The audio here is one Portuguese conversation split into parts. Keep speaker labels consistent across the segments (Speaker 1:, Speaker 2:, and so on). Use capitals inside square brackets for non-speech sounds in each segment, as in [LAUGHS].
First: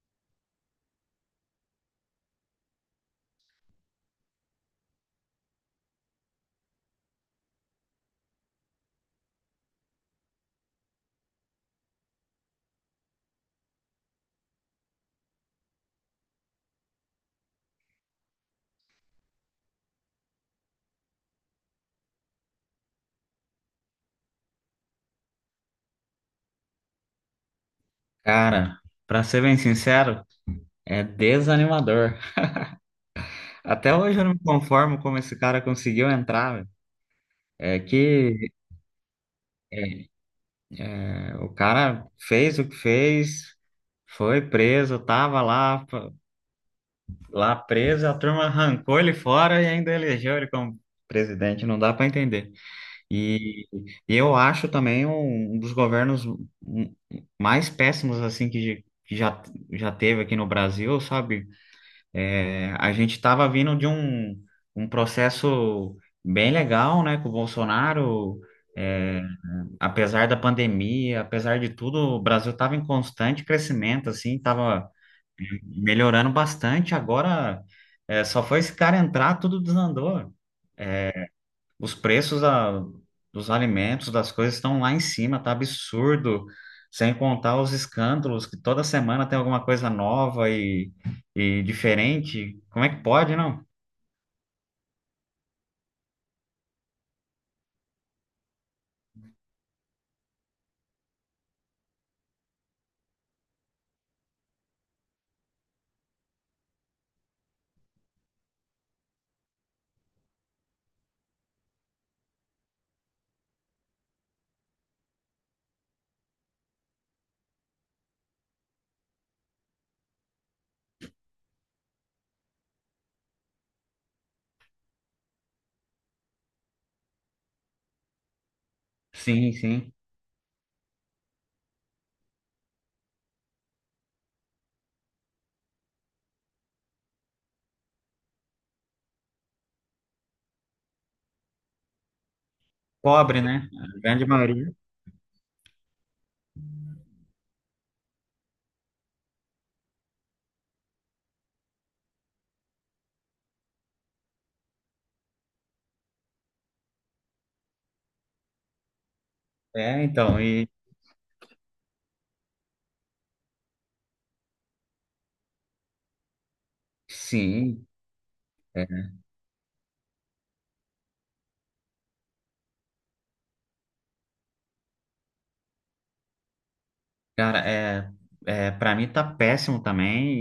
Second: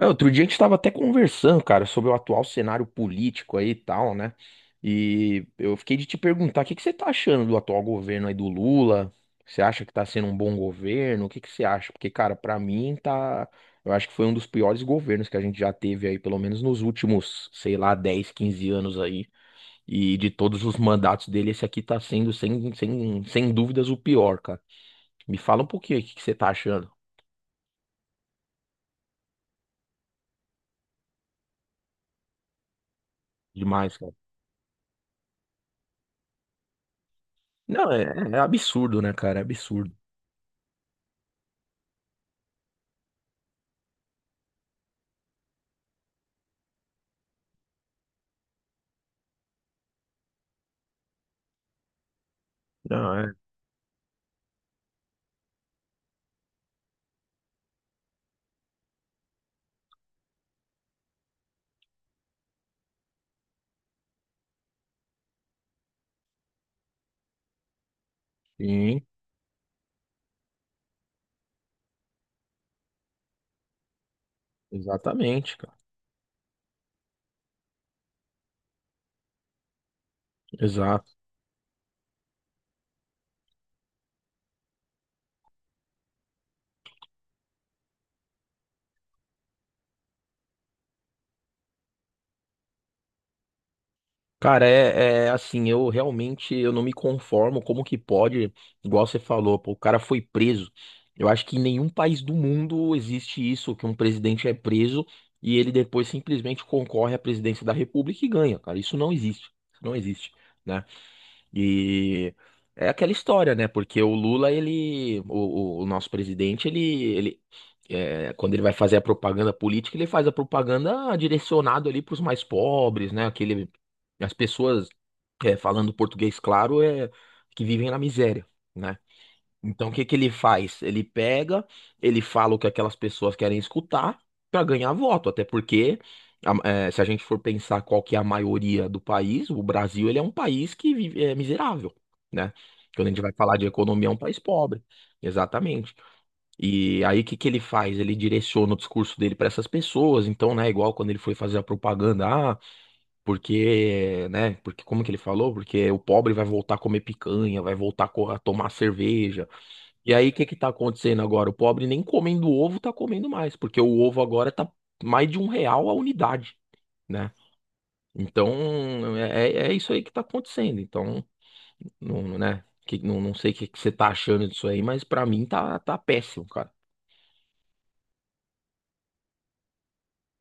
Speaker 1: É, outro dia a gente estava até conversando, cara, sobre o atual cenário político aí e tal, né? E eu fiquei de te perguntar, o que que você tá achando do atual governo aí do Lula? Você acha que tá sendo um bom governo? O que que você acha? Porque, cara, pra mim tá, eu acho que foi um dos piores governos que a gente já teve aí, pelo menos nos últimos, sei lá, 10, 15 anos aí. E de todos os mandatos dele, esse aqui tá sendo sem dúvidas o pior, cara. Me fala um pouquinho aí, o que que você tá achando
Speaker 2: Cara, pra ser bem sincero, é desanimador. Até
Speaker 1: demais, cara.
Speaker 2: hoje eu não me conformo como esse cara conseguiu entrar, velho. É
Speaker 1: Não, é, é
Speaker 2: que
Speaker 1: absurdo, né, cara? É absurdo.
Speaker 2: é, o cara fez o que fez, foi preso, tava lá, lá preso, a turma arrancou ele fora e ainda elegeu ele como presidente, não dá pra entender.
Speaker 1: Não, é.
Speaker 2: E, e eu acho também um dos governos mais péssimos assim que já teve aqui no Brasil, sabe? É, a gente estava vindo de um processo bem legal, né, com o Bolsonaro.
Speaker 1: Sim,
Speaker 2: É, apesar da pandemia, apesar de tudo, o Brasil estava em constante crescimento, assim, estava
Speaker 1: exatamente, cara.
Speaker 2: melhorando bastante. Agora, é, só foi esse cara entrar, tudo desandou.
Speaker 1: Exato.
Speaker 2: Os preços dos alimentos, das coisas estão lá em cima, tá absurdo. Sem contar os escândalos, que toda semana tem alguma coisa nova e diferente. Como é que pode, não?
Speaker 1: Cara, é assim, eu realmente eu não me conformo como que pode, igual você falou, pô, o cara foi preso. Eu acho que em nenhum país do mundo existe isso, que um presidente é preso e ele depois simplesmente concorre à presidência da República e ganha, cara. Isso não existe. Isso não existe, né? E é aquela história, né? Porque o Lula, o nosso presidente, quando ele vai fazer a propaganda política, ele faz a propaganda direcionado ali para os mais pobres, né? As pessoas falando português claro, é que vivem na miséria. Né?
Speaker 2: Sim,
Speaker 1: Então, o
Speaker 2: sim.
Speaker 1: que que ele faz? Ele pega, ele fala o que aquelas pessoas querem escutar para ganhar voto, até porque a- se a gente for pensar qual que é a maioria do país, o Brasil ele é um país que vive, é miserável, né? Quando a gente vai
Speaker 2: Pobre,
Speaker 1: falar de
Speaker 2: né? A
Speaker 1: economia, é um
Speaker 2: grande
Speaker 1: país
Speaker 2: maioria.
Speaker 1: pobre, exatamente. E aí o que que ele faz? Ele direciona o discurso dele para essas pessoas, então, né, igual quando ele foi fazer a propaganda, ah, porque, né, porque como que ele falou? Porque o pobre vai voltar a comer picanha, vai voltar a tomar cerveja.
Speaker 2: É,
Speaker 1: E aí, o
Speaker 2: então,
Speaker 1: que que tá
Speaker 2: e
Speaker 1: acontecendo agora? O pobre nem comendo ovo tá comendo mais, porque o ovo agora tá mais de R$ 1 a unidade, né?
Speaker 2: sim, é,
Speaker 1: Então, é isso aí que tá acontecendo. Então, né? Que, não sei o que que você tá achando disso aí, mas pra mim tá, tá péssimo, cara.
Speaker 2: cara, é, é para mim tá péssimo também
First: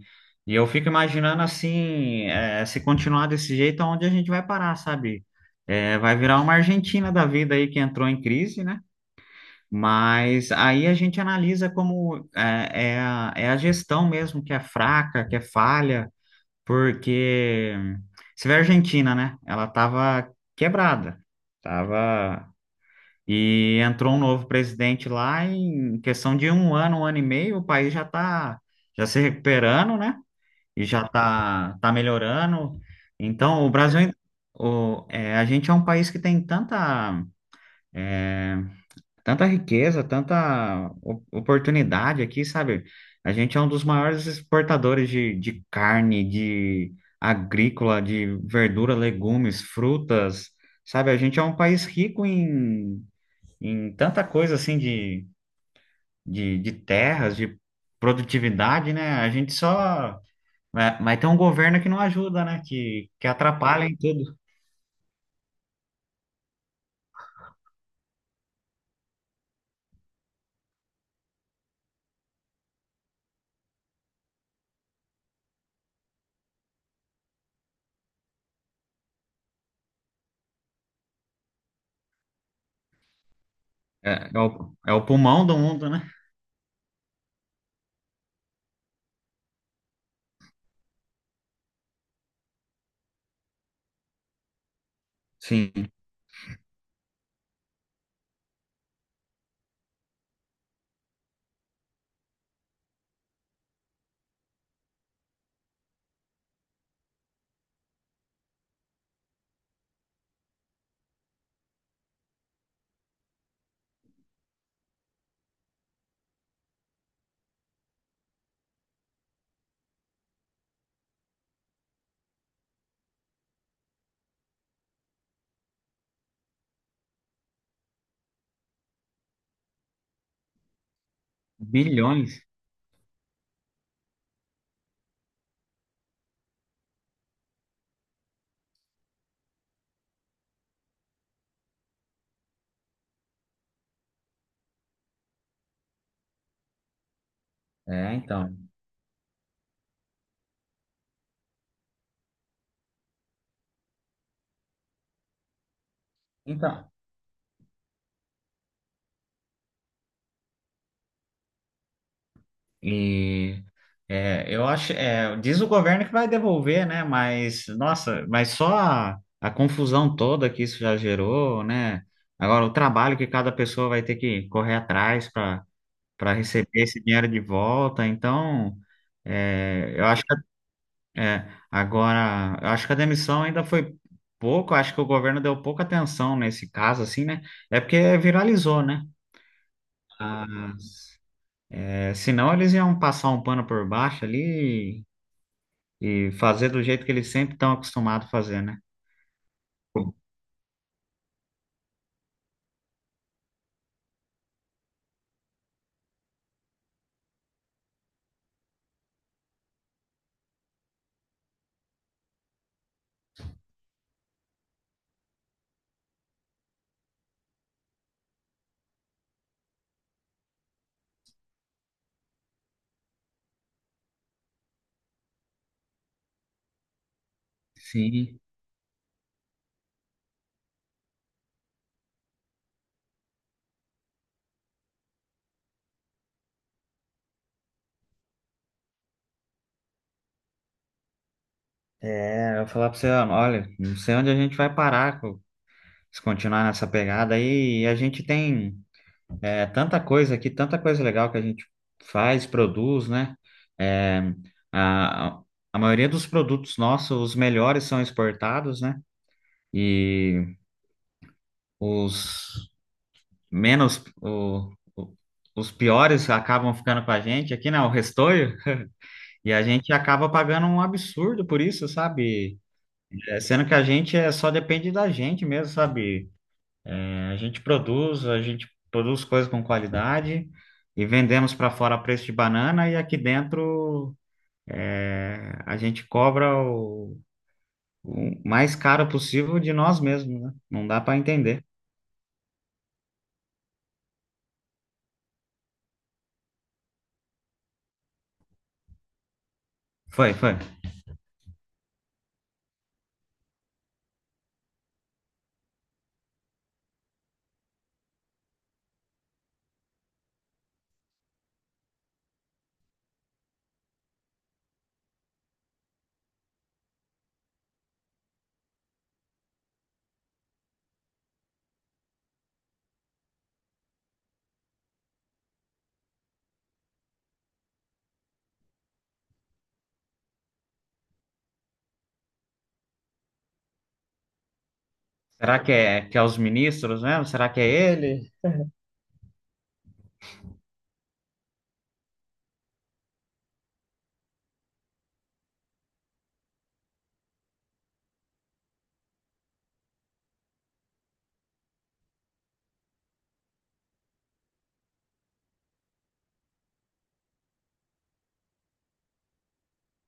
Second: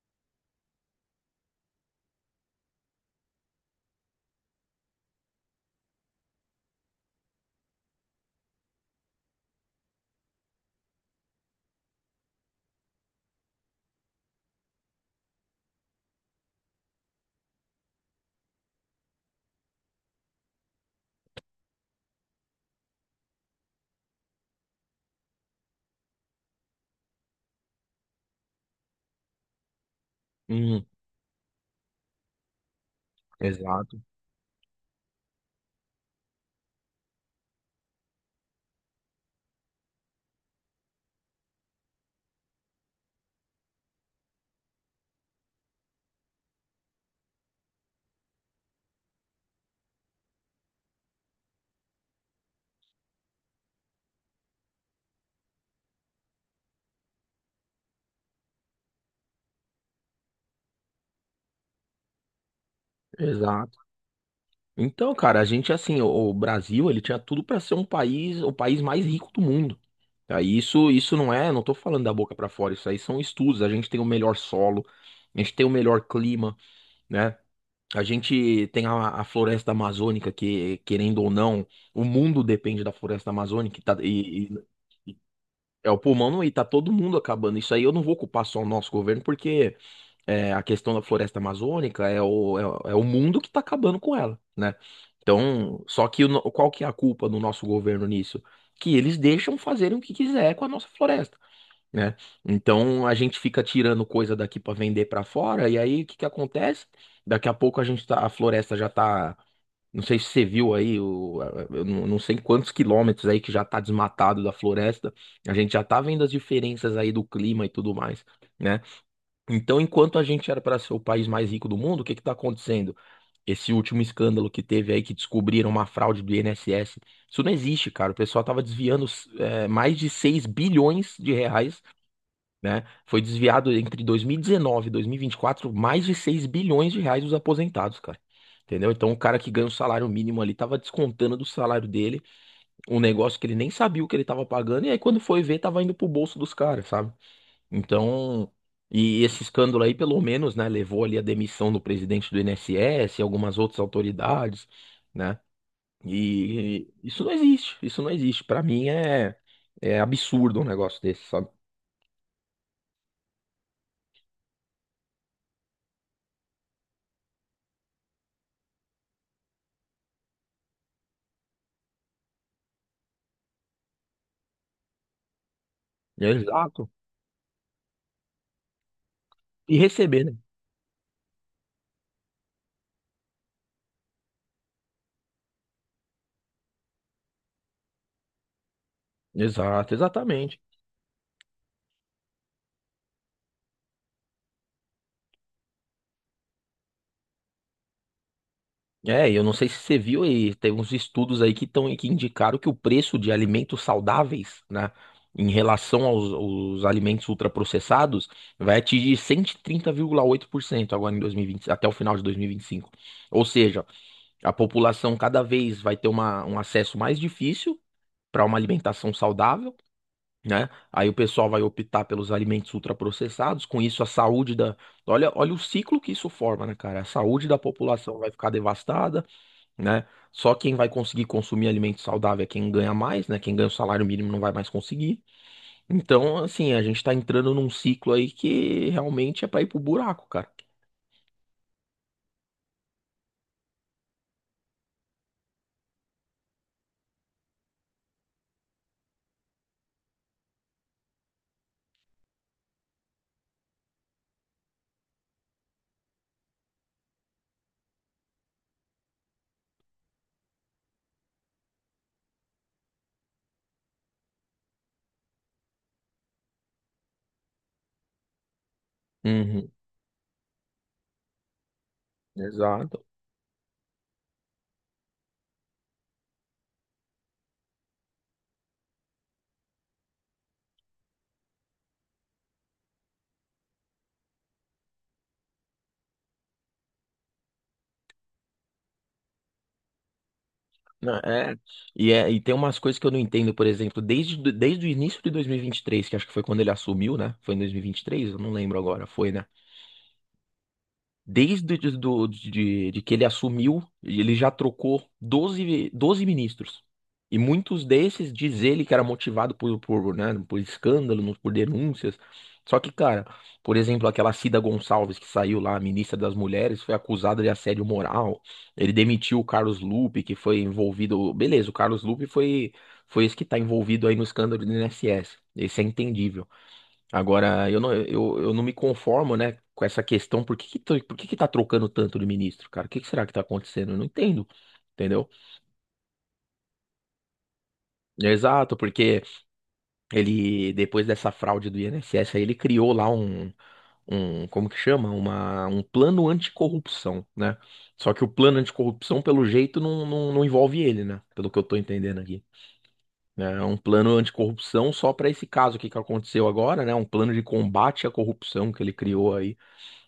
Speaker 2: e, e eu fico imaginando assim, é, se continuar desse jeito, aonde a gente vai parar, sabe? É, vai virar uma Argentina da vida aí que entrou em crise, né? Mas aí a gente analisa como é, é a gestão mesmo que é fraca, que é falha. Porque você vê a Argentina, né? Ela tava quebrada, tava e entrou um novo presidente lá em questão de um ano e meio, o país já tá já se recuperando, né? E
Speaker 1: Hum,
Speaker 2: já tá melhorando. Então, o
Speaker 1: exato,
Speaker 2: Brasil, é, a gente é um país que tem tanta riqueza, tanta oportunidade aqui, sabe? A gente é um dos maiores exportadores de carne, de agrícola, de verdura, legumes, frutas, sabe? A gente é um país rico em tanta coisa assim de terras, de produtividade, né? A gente só. Mas tem um governo que não ajuda, né? Que
Speaker 1: exato.
Speaker 2: atrapalha em tudo.
Speaker 1: Então, cara, a gente, assim, o Brasil, ele tinha tudo pra ser um país, o país mais rico do mundo. Tá? E isso não é, não tô falando da boca pra fora, isso aí são estudos. A gente tem o melhor solo, a gente tem o melhor clima. Né? A gente tem a, floresta amazônica que, querendo ou não, o mundo depende da floresta amazônica e, tá-
Speaker 2: É,
Speaker 1: e- e
Speaker 2: é o pulmão do mundo,
Speaker 1: é o
Speaker 2: né?
Speaker 1: pulmão e tá todo mundo acabando. Isso aí eu não vou culpar só o nosso governo, porque a questão da floresta amazônica é o mundo que tá acabando com ela, né? Então,
Speaker 2: Sim.
Speaker 1: só que o no- qual que é a culpa do nosso governo nisso? Que eles deixam fazerem o que quiser com a nossa floresta, né? Então a gente fica tirando coisa daqui para vender para fora, e aí o que que acontece? Daqui a pouco a gente tá, a floresta já tá, não sei se você viu aí, o, eu não sei quantos quilômetros aí que já tá desmatado da floresta. A gente já tá vendo as diferenças aí do clima e tudo mais, né? Então, enquanto a gente era para ser o país mais rico do mundo, o que que tá acontecendo? Esse último escândalo que teve aí que descobriram uma fraude do INSS. Isso não existe, cara. O pessoal tava desviando mais de 6 bilhões de reais,
Speaker 2: Bilhões.
Speaker 1: né? Foi desviado entre 2019 e 2024 mais de 6 bilhões de reais dos aposentados, cara. Entendeu? Então o cara que ganha o salário mínimo ali tava descontando do salário dele um negócio que ele nem sabia o que ele tava pagando, e aí quando foi ver, tava indo pro bolso dos caras, sabe?
Speaker 2: É, então.
Speaker 1: Então, e esse escândalo aí, pelo menos, né, levou ali a demissão do presidente do INSS e algumas outras autoridades, né?
Speaker 2: Então.
Speaker 1: E isso não existe, isso não existe. Pra mim é absurdo um negócio desse, sabe?
Speaker 2: E é, eu acho, é, diz o governo que vai devolver, né? Mas, nossa, mas só a confusão toda que isso já gerou, né? Agora, o trabalho que cada pessoa vai ter que correr atrás para receber
Speaker 1: Exato.
Speaker 2: esse dinheiro de volta. Então,
Speaker 1: E
Speaker 2: é, eu acho
Speaker 1: receber, né?
Speaker 2: que é, agora, eu acho que a demissão ainda foi pouco, acho que o governo deu pouca atenção nesse caso, assim, né? É porque viralizou, né?
Speaker 1: Exato, exatamente.
Speaker 2: Ah, é, senão eles iam passar um pano por baixo ali e fazer do jeito que eles sempre estão acostumados a fazer, né?
Speaker 1: É, e eu não sei se você viu aí, teve uns estudos aí que indicaram que o preço de alimentos saudáveis, né, em relação aos, alimentos ultraprocessados, vai atingir 130,8% agora em 2020 até o final de dois mil e vinte e cinco. Ou seja, a população cada vez vai ter um acesso mais difícil para uma alimentação saudável, né? Aí o pessoal vai optar pelos alimentos ultraprocessados, com isso a saúde da. Olha, olha o ciclo que isso forma, né, cara? A saúde da população vai
Speaker 2: Sim.
Speaker 1: ficar devastada, né? Só quem vai conseguir consumir alimento saudável é quem ganha mais, né? Quem ganha o salário mínimo não vai mais conseguir. Então, assim, a gente tá entrando num ciclo aí que realmente é pra ir pro buraco, cara.
Speaker 2: É, eu vou falar pra você, olha, não sei onde a gente vai parar se continuar nessa pegada aí. E a gente tem é, tanta coisa aqui, tanta coisa legal que a gente faz, produz, né? É, a, a maioria dos produtos nossos, os melhores são exportados, né? E os menos, os piores acabam ficando com a gente aqui, né? O restolho. E a
Speaker 1: Uhum,
Speaker 2: gente acaba pagando um absurdo por isso, sabe?
Speaker 1: exato.
Speaker 2: É, sendo que a gente é, só depende da gente mesmo, sabe? É, a gente produz coisas com qualidade e vendemos para fora a preço de banana e aqui dentro é, a gente cobra o mais caro possível de nós mesmos, né? Não dá
Speaker 1: Não,
Speaker 2: para
Speaker 1: é,
Speaker 2: entender.
Speaker 1: e tem umas coisas que eu não entendo, por exemplo, desde o início de 2023, que acho que foi quando ele assumiu, né? Foi em 2023, eu não lembro agora, foi, né?
Speaker 2: Foi, foi.
Speaker 1: Desde de, do- de que ele assumiu, ele já trocou 12 ministros. E muitos desses diz ele que era motivado por, né, por escândalos, por denúncias. Só que, cara, por exemplo, aquela Cida Gonçalves que saiu lá, ministra das Mulheres, foi acusada de assédio moral. Ele demitiu o Carlos Lupe, que foi envolvido. Beleza, o Carlos Lupe foi esse que está envolvido aí no escândalo do INSS. Esse é entendível. Agora, eu não, eu não me conformo, né, com essa questão. Por que que tá trocando tanto de ministro, cara? O que que será que tá acontecendo? Eu não entendo, entendeu?
Speaker 2: Será que é os ministros mesmo? Será que é ele?
Speaker 1: Exato, porque ele, depois dessa fraude do INSS, aí ele criou lá como que chama? Um plano anticorrupção, né? Só que o plano anticorrupção, pelo jeito, não, não, não envolve ele, né? Pelo que eu tô entendendo aqui. É um plano anticorrupção só para esse caso aqui que aconteceu agora, né? Um plano de combate à corrupção que ele criou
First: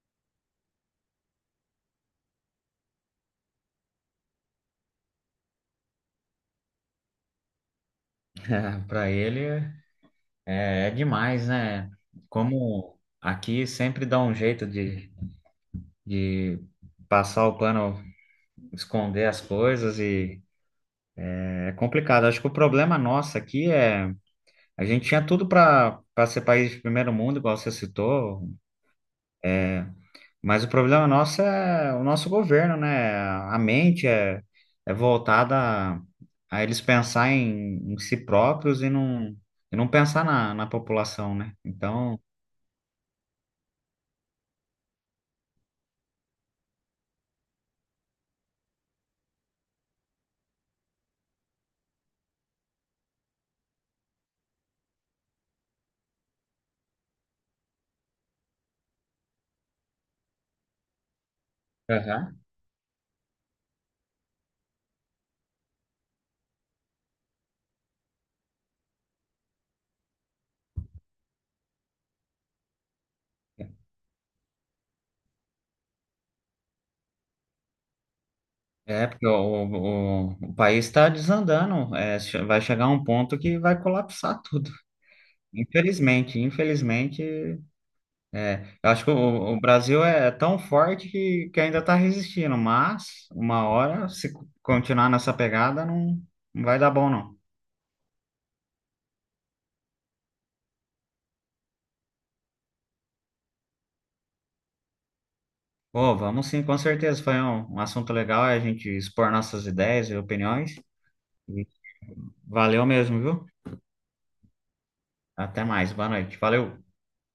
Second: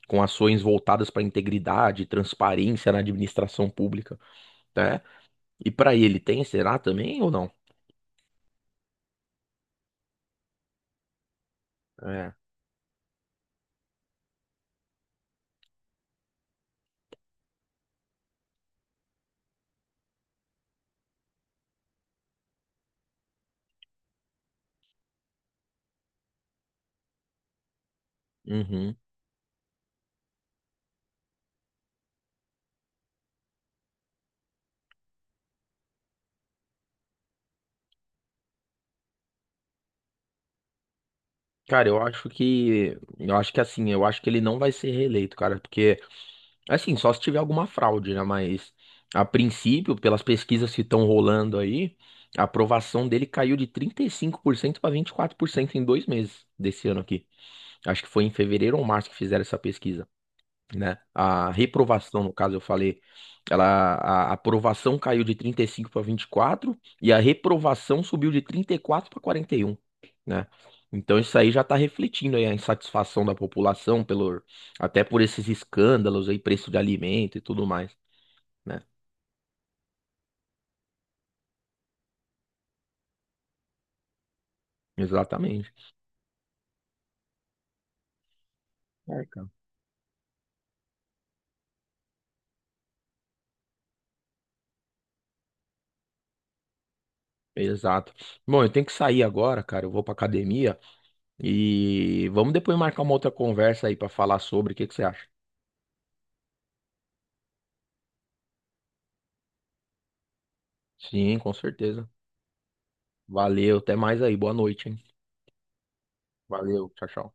Speaker 1: com ações voltadas para integridade e transparência na administração pública, né? E para ele tem, será também ou não?
Speaker 2: [LAUGHS] Para ele. É, é demais, né?
Speaker 1: É.
Speaker 2: Como aqui sempre dá um jeito de passar o pano, esconder as coisas e é complicado. Acho que o problema nosso aqui é a gente tinha tudo para ser país de primeiro mundo, igual você citou,
Speaker 1: Uhum.
Speaker 2: é, mas o problema nosso é o nosso governo, né? A mente é, é voltada a eles pensar em si próprios e não pensar na população, né?
Speaker 1: Cara,
Speaker 2: Então,
Speaker 1: eu acho que ele não vai ser reeleito, cara, porque assim, só se tiver alguma fraude, né? Mas a princípio, pelas pesquisas que estão rolando aí, a aprovação dele caiu de 35% para 24% em 2 meses desse ano aqui. Acho que foi em fevereiro ou março que fizeram essa pesquisa. Né? A reprovação, no
Speaker 2: aham.
Speaker 1: caso, eu falei, ela, a aprovação caiu de 35 para 24 e a reprovação subiu de 34 para 41, né? Então isso aí já está refletindo aí a insatisfação da população pelo até por esses escândalos aí, preço de alimento e tudo mais, né?
Speaker 2: É, porque o país está desandando. É, vai chegar um ponto que vai colapsar tudo.
Speaker 1: Exatamente.
Speaker 2: Infelizmente, infelizmente, eu acho que
Speaker 1: É, cara.
Speaker 2: o Brasil é tão forte que ainda está resistindo, mas uma hora, se continuar nessa pegada, não, não vai dar bom, não.
Speaker 1: Exato. Bom, eu tenho que sair agora, cara. Eu vou pra academia e vamos depois marcar uma outra conversa aí para falar sobre o que que você acha.
Speaker 2: Pô, vamos sim, com certeza. Foi um assunto legal, é a gente expor nossas ideias e opiniões.
Speaker 1: Sim, com
Speaker 2: E
Speaker 1: certeza.
Speaker 2: valeu mesmo, viu?
Speaker 1: Valeu, até mais aí. Boa noite, hein?
Speaker 2: Até mais, boa noite. Valeu.
Speaker 1: Valeu, tchau, tchau.